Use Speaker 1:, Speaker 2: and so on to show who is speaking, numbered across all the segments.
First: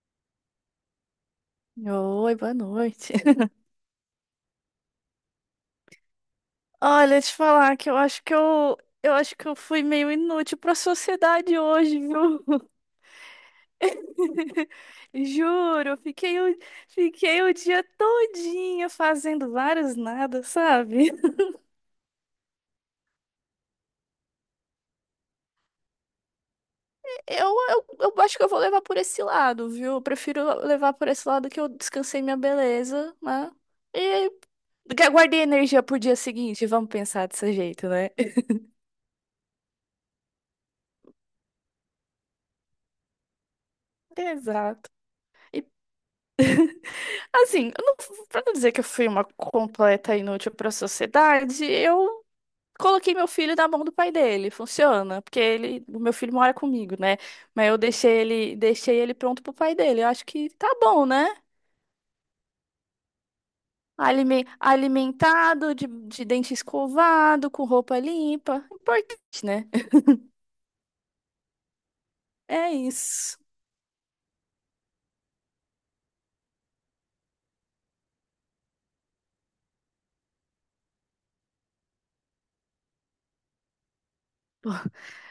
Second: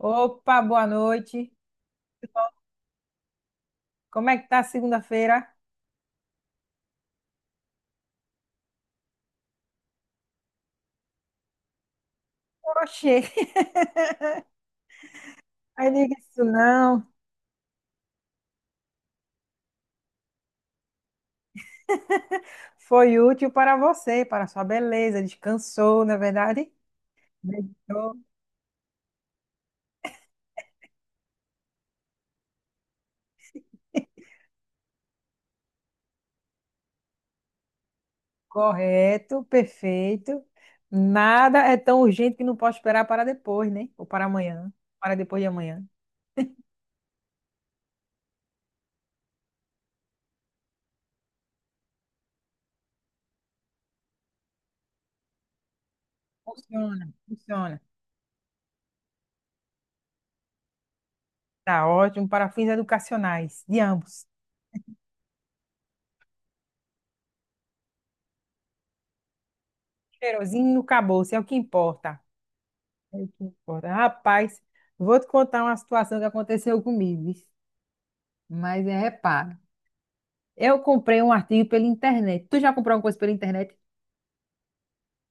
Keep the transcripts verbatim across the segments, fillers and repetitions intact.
Speaker 1: Opa, boa noite.
Speaker 2: Oi, boa noite.
Speaker 1: Como é que tá a segunda-feira?
Speaker 2: Olha, te falar que eu acho que eu, eu acho que eu fui meio inútil pra sociedade hoje, viu?
Speaker 1: Oxê, aí
Speaker 2: Juro, eu
Speaker 1: diga
Speaker 2: fiquei
Speaker 1: isso
Speaker 2: o,
Speaker 1: não.
Speaker 2: fiquei o dia todinho fazendo vários nada, sabe?
Speaker 1: Foi útil para você, para sua beleza. Descansou, não é verdade?
Speaker 2: Eu, eu,
Speaker 1: Meditou.
Speaker 2: eu acho que eu vou levar por esse lado, viu? Eu prefiro levar por esse lado que eu descansei minha beleza, né? E guardei energia pro dia seguinte, vamos pensar desse jeito, né?
Speaker 1: Correto, perfeito. Nada é tão urgente que não pode esperar para depois, né? Ou para amanhã.
Speaker 2: Exato.
Speaker 1: Para depois de amanhã.
Speaker 2: Assim, eu não, pra não dizer que eu fui uma completa inútil pra sociedade, eu coloquei meu filho na mão do pai dele. Funciona, porque ele, o meu filho mora comigo,
Speaker 1: Funciona,
Speaker 2: né? Mas eu
Speaker 1: funciona.
Speaker 2: deixei ele, deixei ele pronto pro pai dele. Eu acho que tá bom, né?
Speaker 1: Tá ótimo para fins educacionais, de ambos.
Speaker 2: Alime- Alimentado, de, de dente escovado, com roupa limpa. Importante, né?
Speaker 1: Cheirosinho, acabou-se, é o que importa.
Speaker 2: É
Speaker 1: É o
Speaker 2: isso.
Speaker 1: que importa. Rapaz, vou te contar uma situação que aconteceu comigo. Mas é reparo. Eu comprei um artigo pela internet. Tu já comprou alguma coisa pela internet?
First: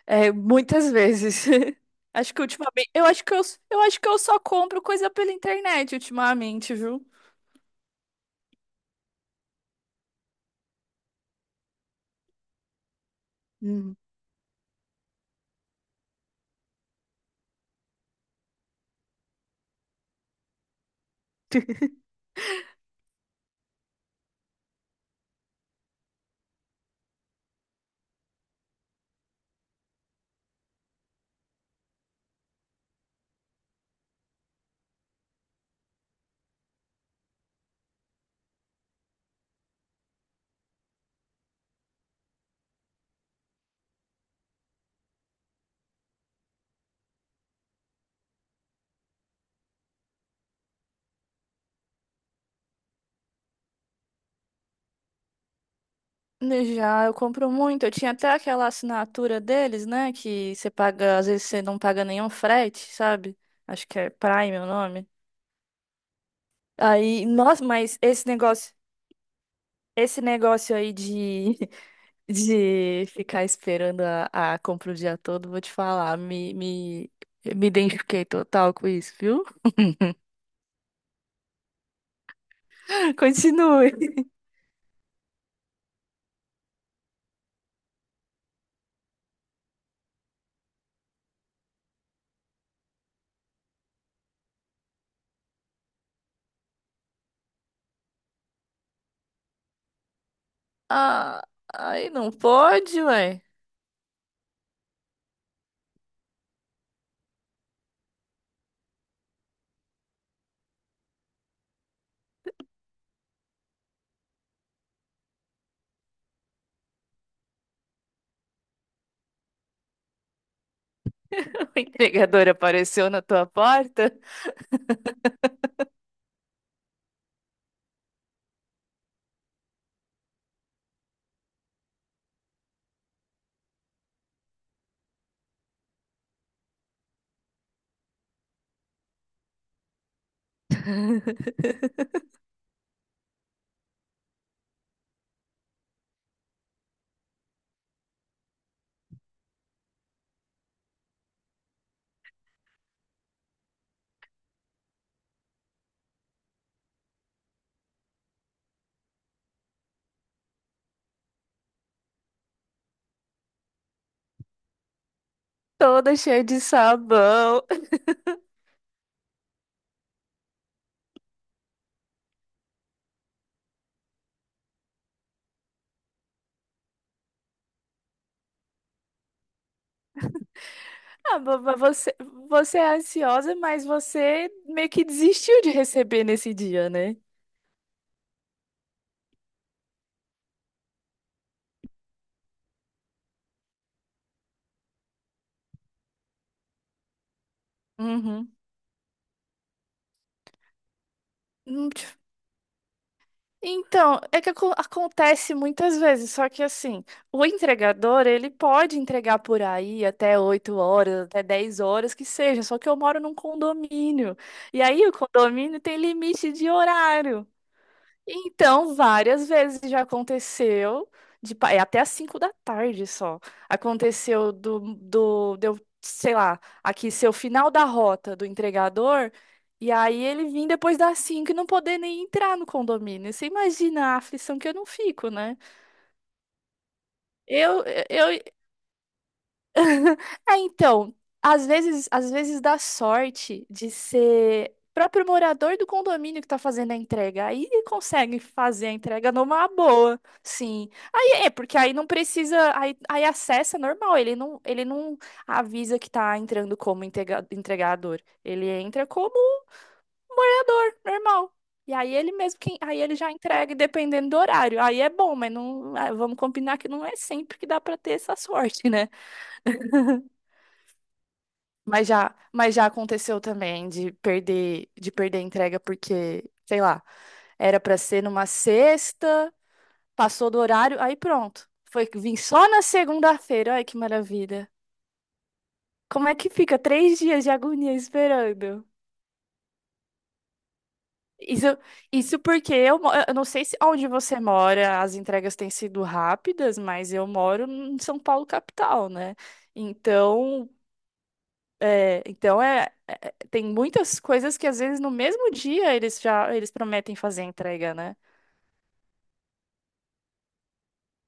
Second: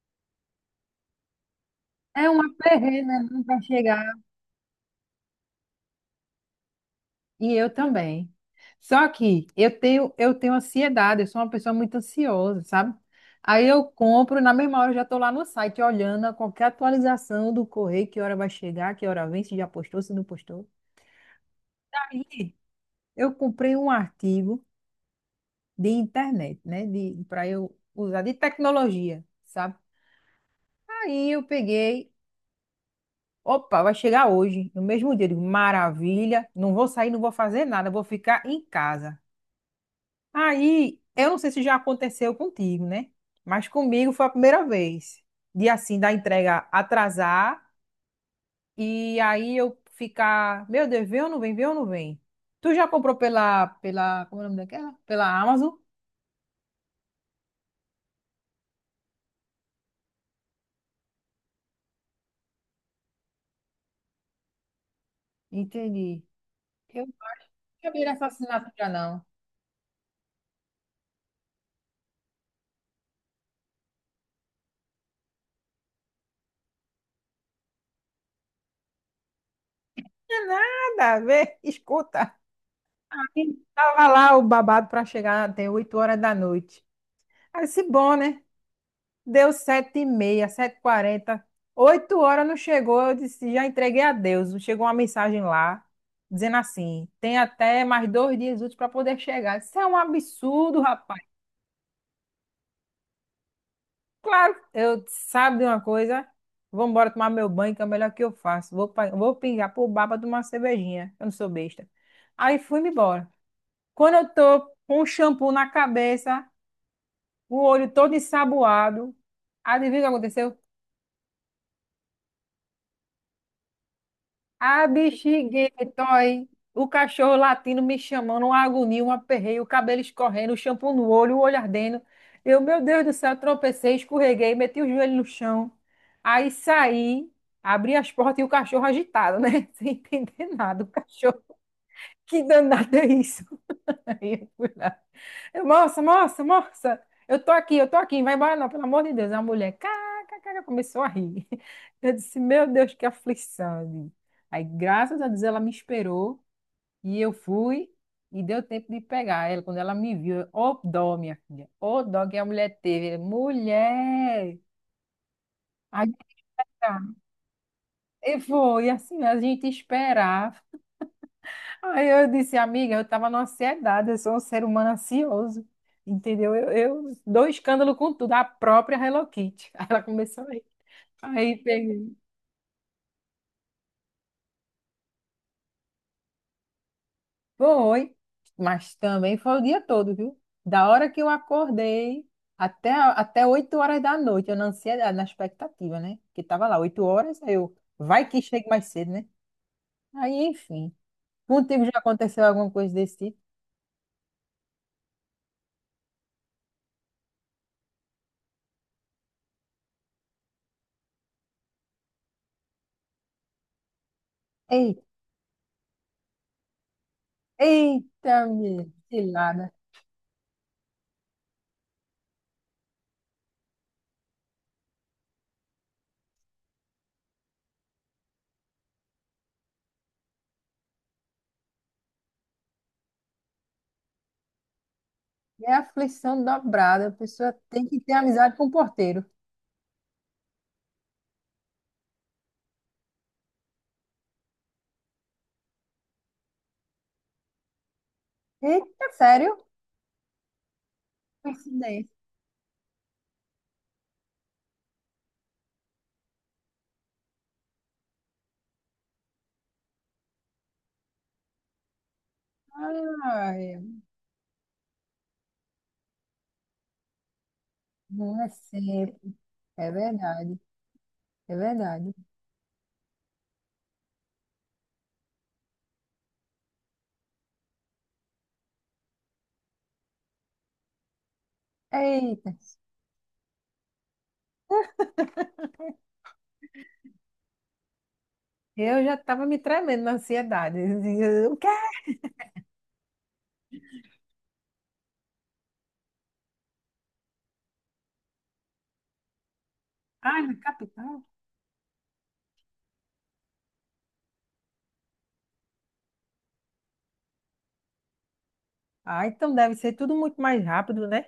Speaker 2: É, muitas vezes.
Speaker 1: É
Speaker 2: Acho que
Speaker 1: uma
Speaker 2: ultimamente,
Speaker 1: perrengue,
Speaker 2: eu
Speaker 1: né?
Speaker 2: acho que eu,
Speaker 1: Não vai
Speaker 2: eu acho
Speaker 1: chegar.
Speaker 2: que eu só compro coisa pela internet ultimamente, viu?
Speaker 1: E eu também. Só que eu tenho, eu tenho ansiedade, eu sou uma pessoa muito ansiosa, sabe? Aí eu compro, na mesma hora eu já estou lá no site olhando a qualquer atualização do correio, que hora vai chegar, que hora vem, se já postou, se não postou. Aí eu comprei um artigo de internet, né? De, para eu usar de tecnologia, sabe? Aí eu peguei, opa, vai chegar hoje, no mesmo dia. Eu digo, maravilha, não vou sair, não vou fazer nada, vou ficar em casa. Aí, eu não sei se já aconteceu contigo, né? Mas comigo foi a primeira vez. De assim, da entrega atrasar e aí eu ficar, meu Deus, vem ou não vem, vem ou não vem? Tu já comprou pela, pela, como é o nome daquela? Pela Amazon?
Speaker 2: Já, eu compro muito. Eu tinha até aquela assinatura deles, né? Que você paga, às vezes você não paga nenhum frete, sabe? Acho que é Prime o nome.
Speaker 1: Entendi. Eu
Speaker 2: Aí, nossa,
Speaker 1: nunca
Speaker 2: mas
Speaker 1: vi essa
Speaker 2: esse negócio,
Speaker 1: assinatura, não.
Speaker 2: esse negócio aí de, de ficar esperando a, a compra o dia todo, vou te falar, me, me, me identifiquei total com isso, viu?
Speaker 1: Não é nada, vê, escuta.
Speaker 2: Continue.
Speaker 1: Tava lá o babado para chegar até oito horas da noite. Aí se bom, né? Deu sete e meia, sete e quarenta, oito horas não chegou, eu disse, já entreguei a Deus. Chegou uma mensagem lá, dizendo assim, tem até mais dois dias úteis para poder chegar. Isso é um absurdo, rapaz.
Speaker 2: Ah, aí não pode, ué.
Speaker 1: Claro, eu sabe de uma coisa, vou embora tomar meu banho, que é o melhor que eu faço. Vou, pa- vou pingar pro bar pra tomar uma cervejinha, eu não sou besta. Aí fui-me embora. Quando eu tô com o shampoo na cabeça, o olho todo ensaboado, adivinha o que aconteceu?
Speaker 2: A entregadora apareceu na tua porta
Speaker 1: Ah, bexiguento, aí. O cachorro latindo me chamando, uma agonia, um aperreio, o cabelo escorrendo, o shampoo no olho, o olho ardendo. Eu, meu Deus do céu, tropecei, escorreguei, meti o joelho no chão. Aí saí, abri as portas e o cachorro agitado, né? Sem entender nada. O cachorro, que danado é isso? Aí eu fui lá. Eu, moça, moça, moça, eu tô aqui, eu tô aqui, vai embora não, pelo amor de Deus. A mulher, kkk, começou a rir. Eu disse, meu Deus, que aflição, eu digo. Aí, graças a Deus, ela me esperou e eu fui e deu tempo de pegar ela. Quando ela me viu, eu, ô dó, minha filha, ô dó que a mulher teve. Mulher! Aí,
Speaker 2: toda cheia de
Speaker 1: tá.
Speaker 2: sabão.
Speaker 1: E foi assim, a gente esperar. Aí eu disse, amiga, eu estava numa ansiedade, eu sou um ser humano ansioso, entendeu? Eu, eu dou escândalo com tudo, a própria Hello Kitty. Aí ela começou aí.
Speaker 2: Ah,
Speaker 1: Aí
Speaker 2: vo- vo- você,
Speaker 1: peguei.
Speaker 2: você é ansiosa, mas você meio que desistiu de receber nesse dia, né?
Speaker 1: Foi, mas também foi o dia todo, viu? Da hora que eu acordei até, a- até oito horas da noite, eu na ansiedade, na expectativa, né? Que tava lá, oito horas, aí eu, vai que
Speaker 2: Uhum.
Speaker 1: chegue mais cedo, né? Aí, enfim, contigo
Speaker 2: Hum,
Speaker 1: já
Speaker 2: tch-
Speaker 1: aconteceu alguma coisa desse tipo?
Speaker 2: Então, é que acon- acontece muitas vezes, só que assim, o entregador, ele pode entregar por aí até oito horas, até dez horas, que seja, só que eu moro num condomínio. E aí
Speaker 1: Ei,
Speaker 2: o condomínio tem limite de horário.
Speaker 1: eita, minha,
Speaker 2: Então, várias
Speaker 1: cilada.
Speaker 2: vezes já aconteceu, de, pa- é até às cinco da tarde só. Aconteceu do, do, deu, sei lá, aqui ser o final da rota do entregador, e aí ele vir depois das cinco e não poder nem entrar no condomínio. Você imagina a aflição que eu não fico, né?
Speaker 1: É aflição dobrada. A pessoa
Speaker 2: Eu,
Speaker 1: tem que ter
Speaker 2: eu,
Speaker 1: amizade com o porteiro.
Speaker 2: É, então, às vezes, às vezes dá sorte de ser próprio morador do condomínio que tá fazendo a entrega. Aí consegue fazer a
Speaker 1: Eita,
Speaker 2: entrega
Speaker 1: sério?
Speaker 2: numa boa, sim. Aí é, porque aí não
Speaker 1: Coincidência.
Speaker 2: precisa, aí, aí acessa normal, ele não, ele não avisa que tá entrando como entrega- entregador. Ele entra como morador, normal. E aí ele mesmo quem, aí ele já
Speaker 1: Ai,
Speaker 2: entrega dependendo do horário. Aí é bom, mas não, ah, vamos combinar que não é sempre que dá pra ter essa
Speaker 1: não é
Speaker 2: sorte, né?
Speaker 1: sempre. É verdade. É
Speaker 2: Mas
Speaker 1: verdade.
Speaker 2: já, mas já aconteceu também de perder, de perder a entrega porque, sei lá, era pra ser numa sexta, passou do horário, aí pronto. Foi que vim
Speaker 1: Eita.
Speaker 2: só na segunda-feira. Ai, que maravilha. Como é que fica três dias de agonia esperando?
Speaker 1: Eu já estava me tremendo na ansiedade. Eu dizia, o quê?
Speaker 2: Isso, isso porque eu, mo- eu não sei se onde você mora as entregas têm sido rápidas, mas eu moro em São Paulo capital, né?
Speaker 1: Ai, na
Speaker 2: Então,
Speaker 1: capital?
Speaker 2: É, então é, é- tem muitas coisas que às vezes no mesmo dia eles já eles prometem fazer a entrega, né?
Speaker 1: Ah, então deve ser tudo muito mais rápido, né?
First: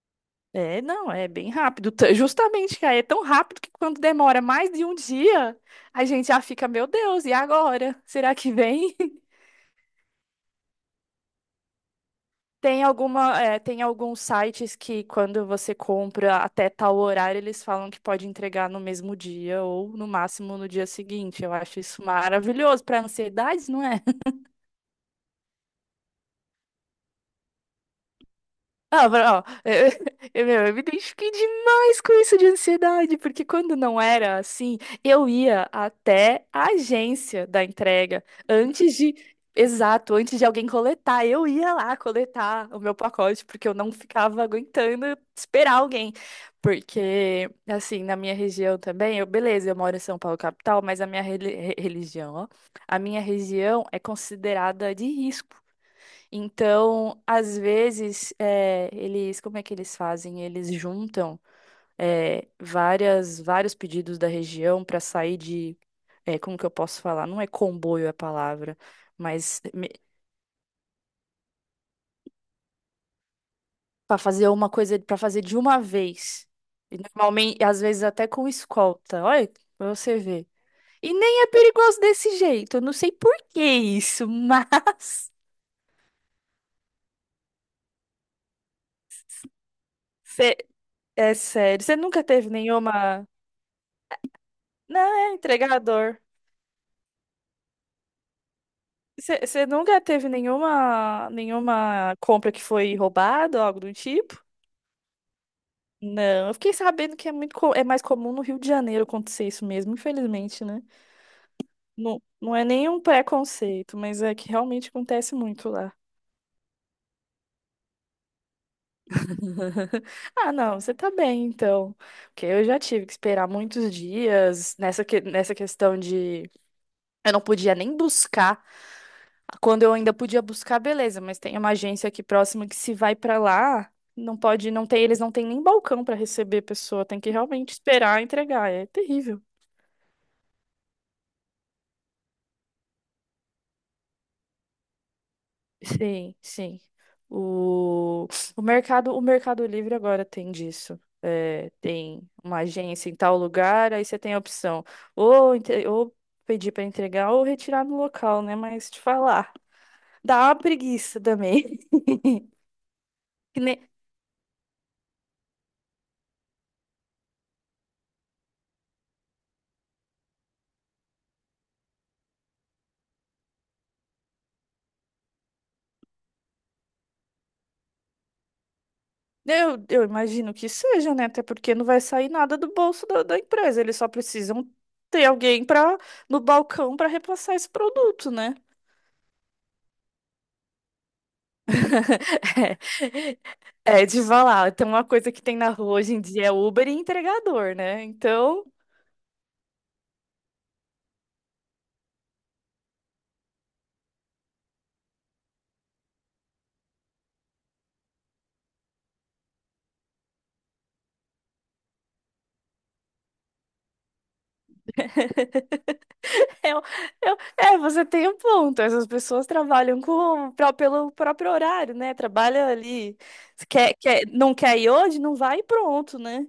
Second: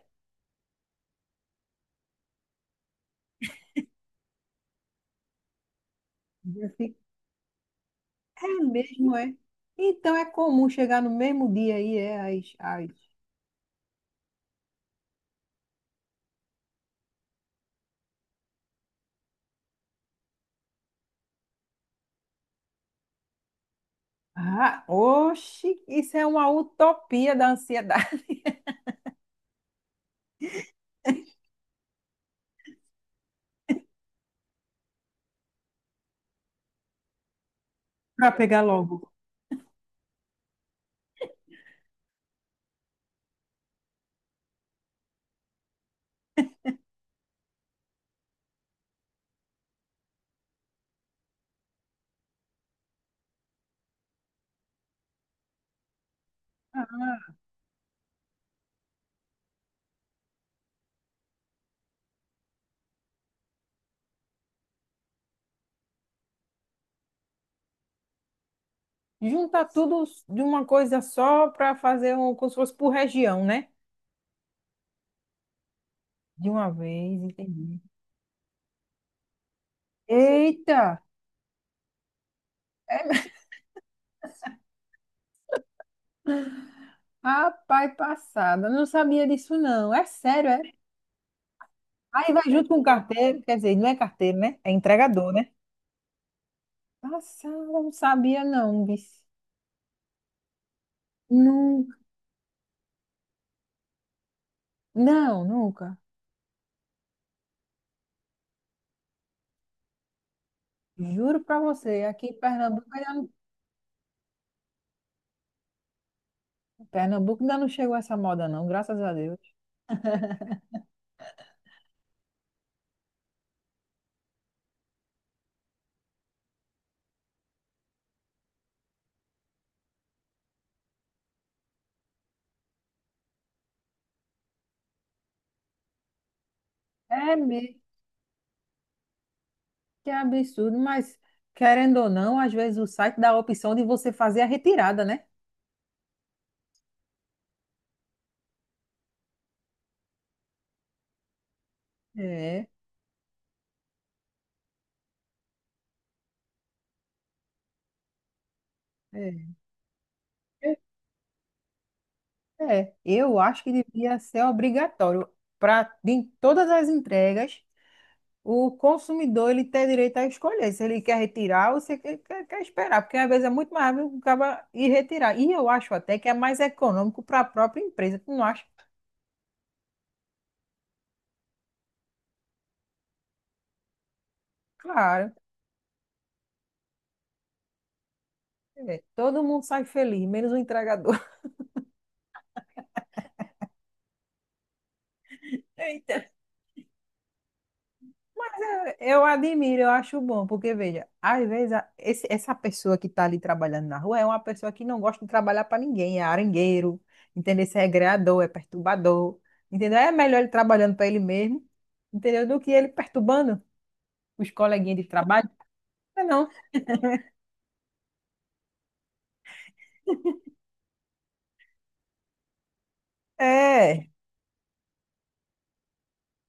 Speaker 2: É, não, é bem rápido. T- Justamente, cara, é tão rápido que quando demora mais de um dia, a gente já fica,
Speaker 1: Eu
Speaker 2: meu
Speaker 1: fico,
Speaker 2: Deus, e agora? Será
Speaker 1: é
Speaker 2: que vem?
Speaker 1: mesmo, é. Então é comum chegar no mesmo dia aí, é. as.
Speaker 2: Tem
Speaker 1: às...
Speaker 2: alguma, é, tem alguns sites que quando você compra até tal horário, eles falam que pode entregar no mesmo dia ou no máximo no dia seguinte. Eu acho isso maravilhoso para ansiedade, não é?
Speaker 1: Ah, oxe, isso é uma utopia da ansiedade.
Speaker 2: Ah, pra- ó, eu, eu, meu, eu me identifiquei demais com isso de ansiedade, porque quando não era assim, eu ia até a agência da entrega
Speaker 1: Para pegar
Speaker 2: antes
Speaker 1: logo.
Speaker 2: de, exato, antes de alguém coletar. Eu ia lá coletar o meu pacote, porque eu não ficava aguentando esperar alguém. Porque, assim, na minha região também, eu, beleza, eu moro em São Paulo, capital, mas a minha reli- re- religião, ó, a minha região é considerada de risco. Então, às vezes, eh, eles, como é que eles fazem? Eles juntam, eh, várias, vários pedidos da região para sair de, eh, como que eu posso falar? Não é comboio a palavra, mas
Speaker 1: Juntar tudo de uma coisa só para fazer um, como se fosse por região, né?
Speaker 2: para fazer uma coisa, para fazer de uma vez.
Speaker 1: De uma
Speaker 2: E
Speaker 1: vez,
Speaker 2: normalmente,
Speaker 1: entendi.
Speaker 2: às vezes até com escolta. Olha, pra você ver.
Speaker 1: Eita!
Speaker 2: E nem é perigoso desse jeito. Eu não sei por que isso, mas
Speaker 1: Rapaz, passada. Não sabia disso, não. É sério,
Speaker 2: Cê-
Speaker 1: é?
Speaker 2: é sério. Você nunca
Speaker 1: Aí vai
Speaker 2: teve
Speaker 1: junto com o
Speaker 2: nenhuma,
Speaker 1: carteiro, quer dizer, não é carteiro, né? É
Speaker 2: não,
Speaker 1: entregador,
Speaker 2: é
Speaker 1: né?
Speaker 2: entregador.
Speaker 1: Passada, não sabia, não, bicho.
Speaker 2: Você nunca teve nenhuma,
Speaker 1: Não,
Speaker 2: nenhuma compra que foi roubada ou algo do tipo?
Speaker 1: não, nunca.
Speaker 2: Não, eu fiquei sabendo que é muito, co- é mais comum no Rio de Janeiro acontecer isso mesmo, infelizmente, né?
Speaker 1: Juro pra você,
Speaker 2: Não,
Speaker 1: aqui em
Speaker 2: não é
Speaker 1: Pernambuco
Speaker 2: nenhum
Speaker 1: ainda não,
Speaker 2: preconceito, mas é que realmente acontece muito lá.
Speaker 1: Pernambuco ainda não chegou essa moda, não, graças a Deus.
Speaker 2: Ah, não, você tá bem, então. Porque eu já tive que esperar muitos dias nessa, que, nessa questão de eu não podia nem buscar. Quando eu ainda podia buscar, beleza, mas tem uma agência aqui próxima que se vai pra lá, não pode, não tem, eles não têm nem balcão pra receber a pessoa, tem que
Speaker 1: É
Speaker 2: realmente
Speaker 1: mesmo.
Speaker 2: esperar entregar, é terrível.
Speaker 1: Que absurdo, mas querendo ou não, às vezes o site dá a opção de você fazer a retirada, né?
Speaker 2: Sim, sim. O, o mercado, o Mercado Livre agora tem disso. É, tem uma
Speaker 1: É,
Speaker 2: agência em tal lugar, aí você tem a opção ou, entre- ou pedir para entregar ou retirar no local, né? Mas te falar,
Speaker 1: é.
Speaker 2: dá uma preguiça também.
Speaker 1: É, eu acho que devia ser obrigatório para em todas as entregas o consumidor ele ter direito a escolher se ele quer retirar ou se ele quer, quer esperar, porque às vezes é muito mais rápido o cara ir retirar. E eu acho até que é mais econômico para a própria empresa, tu não acha?
Speaker 2: Eu, eu imagino que seja, né? Até porque não vai sair nada do bolso da, da empresa. Eles só precisam ter
Speaker 1: Claro,
Speaker 2: alguém para no balcão para repassar esse produto, né?
Speaker 1: é, todo mundo sai feliz, menos o entregador.
Speaker 2: É, é de falar. Tem uma coisa que tem na rua hoje em
Speaker 1: Eita.
Speaker 2: dia é Uber e entregador, né? Então,
Speaker 1: Eu admiro, eu acho bom, porque veja, às vezes a- esse- essa pessoa que está ali trabalhando na rua é uma pessoa que não gosta de trabalhar para ninguém, é arengueiro, entendeu? Se é greador, é perturbador, entendeu? É melhor ele trabalhando para ele mesmo, entendeu? Do que ele perturbando os coleguinhas de trabalho. É não,
Speaker 2: eu, eu- é, você tem um ponto. Essas pessoas trabalham com, pra- pelo próprio horário, né? Trabalha ali. Quer,
Speaker 1: é.
Speaker 2: quer, não quer ir hoje? Não vai e pronto, né?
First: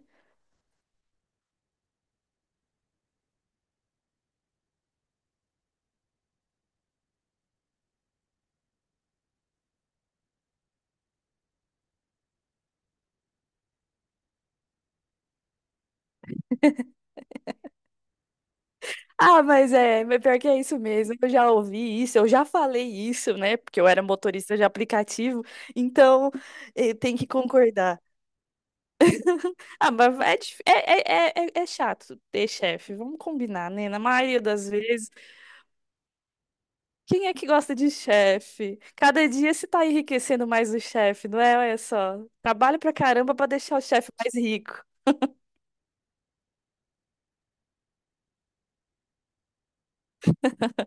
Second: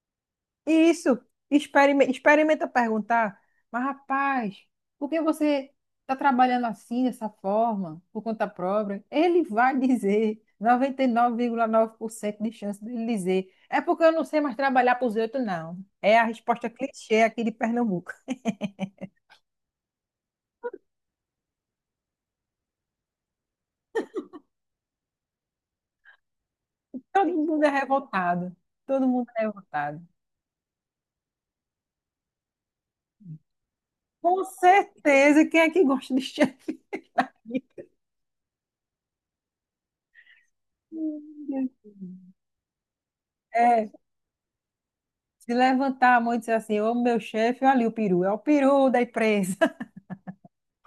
Speaker 1: Isso, experimenta, experimenta perguntar, mas rapaz, por que você está trabalhando assim, dessa forma, por conta própria? Ele vai dizer, noventa e nove nove vírgula nove por cento de chance dele dizer, é porque eu não sei mais trabalhar para os outros, não. É a resposta clichê aqui de Pernambuco.
Speaker 2: Ah, mas é, mas pior que é isso mesmo. Eu já ouvi isso, eu já falei isso, né? Porque eu era motorista de aplicativo, então eh, tem
Speaker 1: Todo
Speaker 2: que
Speaker 1: mundo é
Speaker 2: concordar.
Speaker 1: revoltado, todo mundo é
Speaker 2: Ah,
Speaker 1: revoltado.
Speaker 2: mas é, dif- é, é, é, é é chato ter chefe, vamos combinar, né? Na maioria
Speaker 1: Com
Speaker 2: das vezes,
Speaker 1: certeza, quem é que gosta de chefe?
Speaker 2: quem é que gosta de chefe? Cada dia se tá enriquecendo mais o chefe, não é? Olha só, trabalho pra caramba pra deixar o
Speaker 1: É,
Speaker 2: chefe mais rico.
Speaker 1: se levantar a mão e dizer assim, ô meu chefe, olha ali o peru, é o peru da empresa.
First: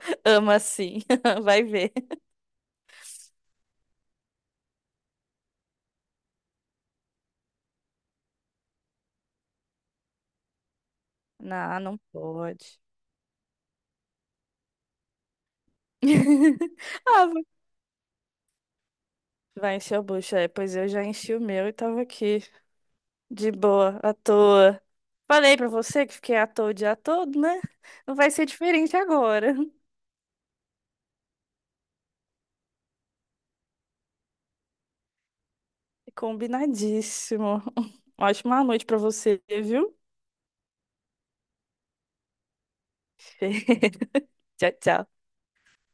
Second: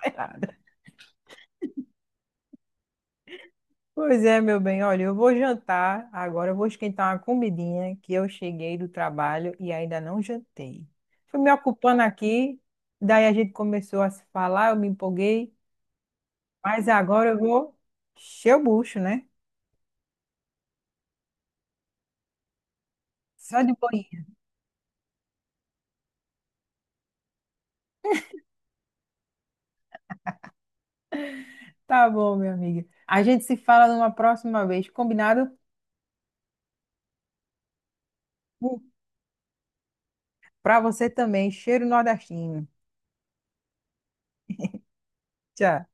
Speaker 1: Sei lá.
Speaker 2: Ama assim, vai ver.
Speaker 1: Pois é, meu bem, olha, eu vou jantar, agora eu vou esquentar uma comidinha que eu cheguei do trabalho e ainda não jantei. Fui me
Speaker 2: Não, não
Speaker 1: ocupando aqui,
Speaker 2: pode.
Speaker 1: daí a gente começou a se falar, eu me empolguei, mas agora
Speaker 2: Ah,
Speaker 1: eu vou encher o bucho, né?
Speaker 2: vai encher o bucho, é. Pois eu já enchi o meu e tava aqui, de
Speaker 1: Só de
Speaker 2: boa, à
Speaker 1: boinha.
Speaker 2: toa. Falei pra você que fiquei à toa o dia todo, né? Não vai ser diferente agora.
Speaker 1: Tá bom, minha amiga. A gente se fala numa próxima vez, combinado?
Speaker 2: Combinadíssimo. Ótima noite pra você, viu?
Speaker 1: Pra você também, cheiro nordestino.
Speaker 2: Tchau, tchau.
Speaker 1: Tchau.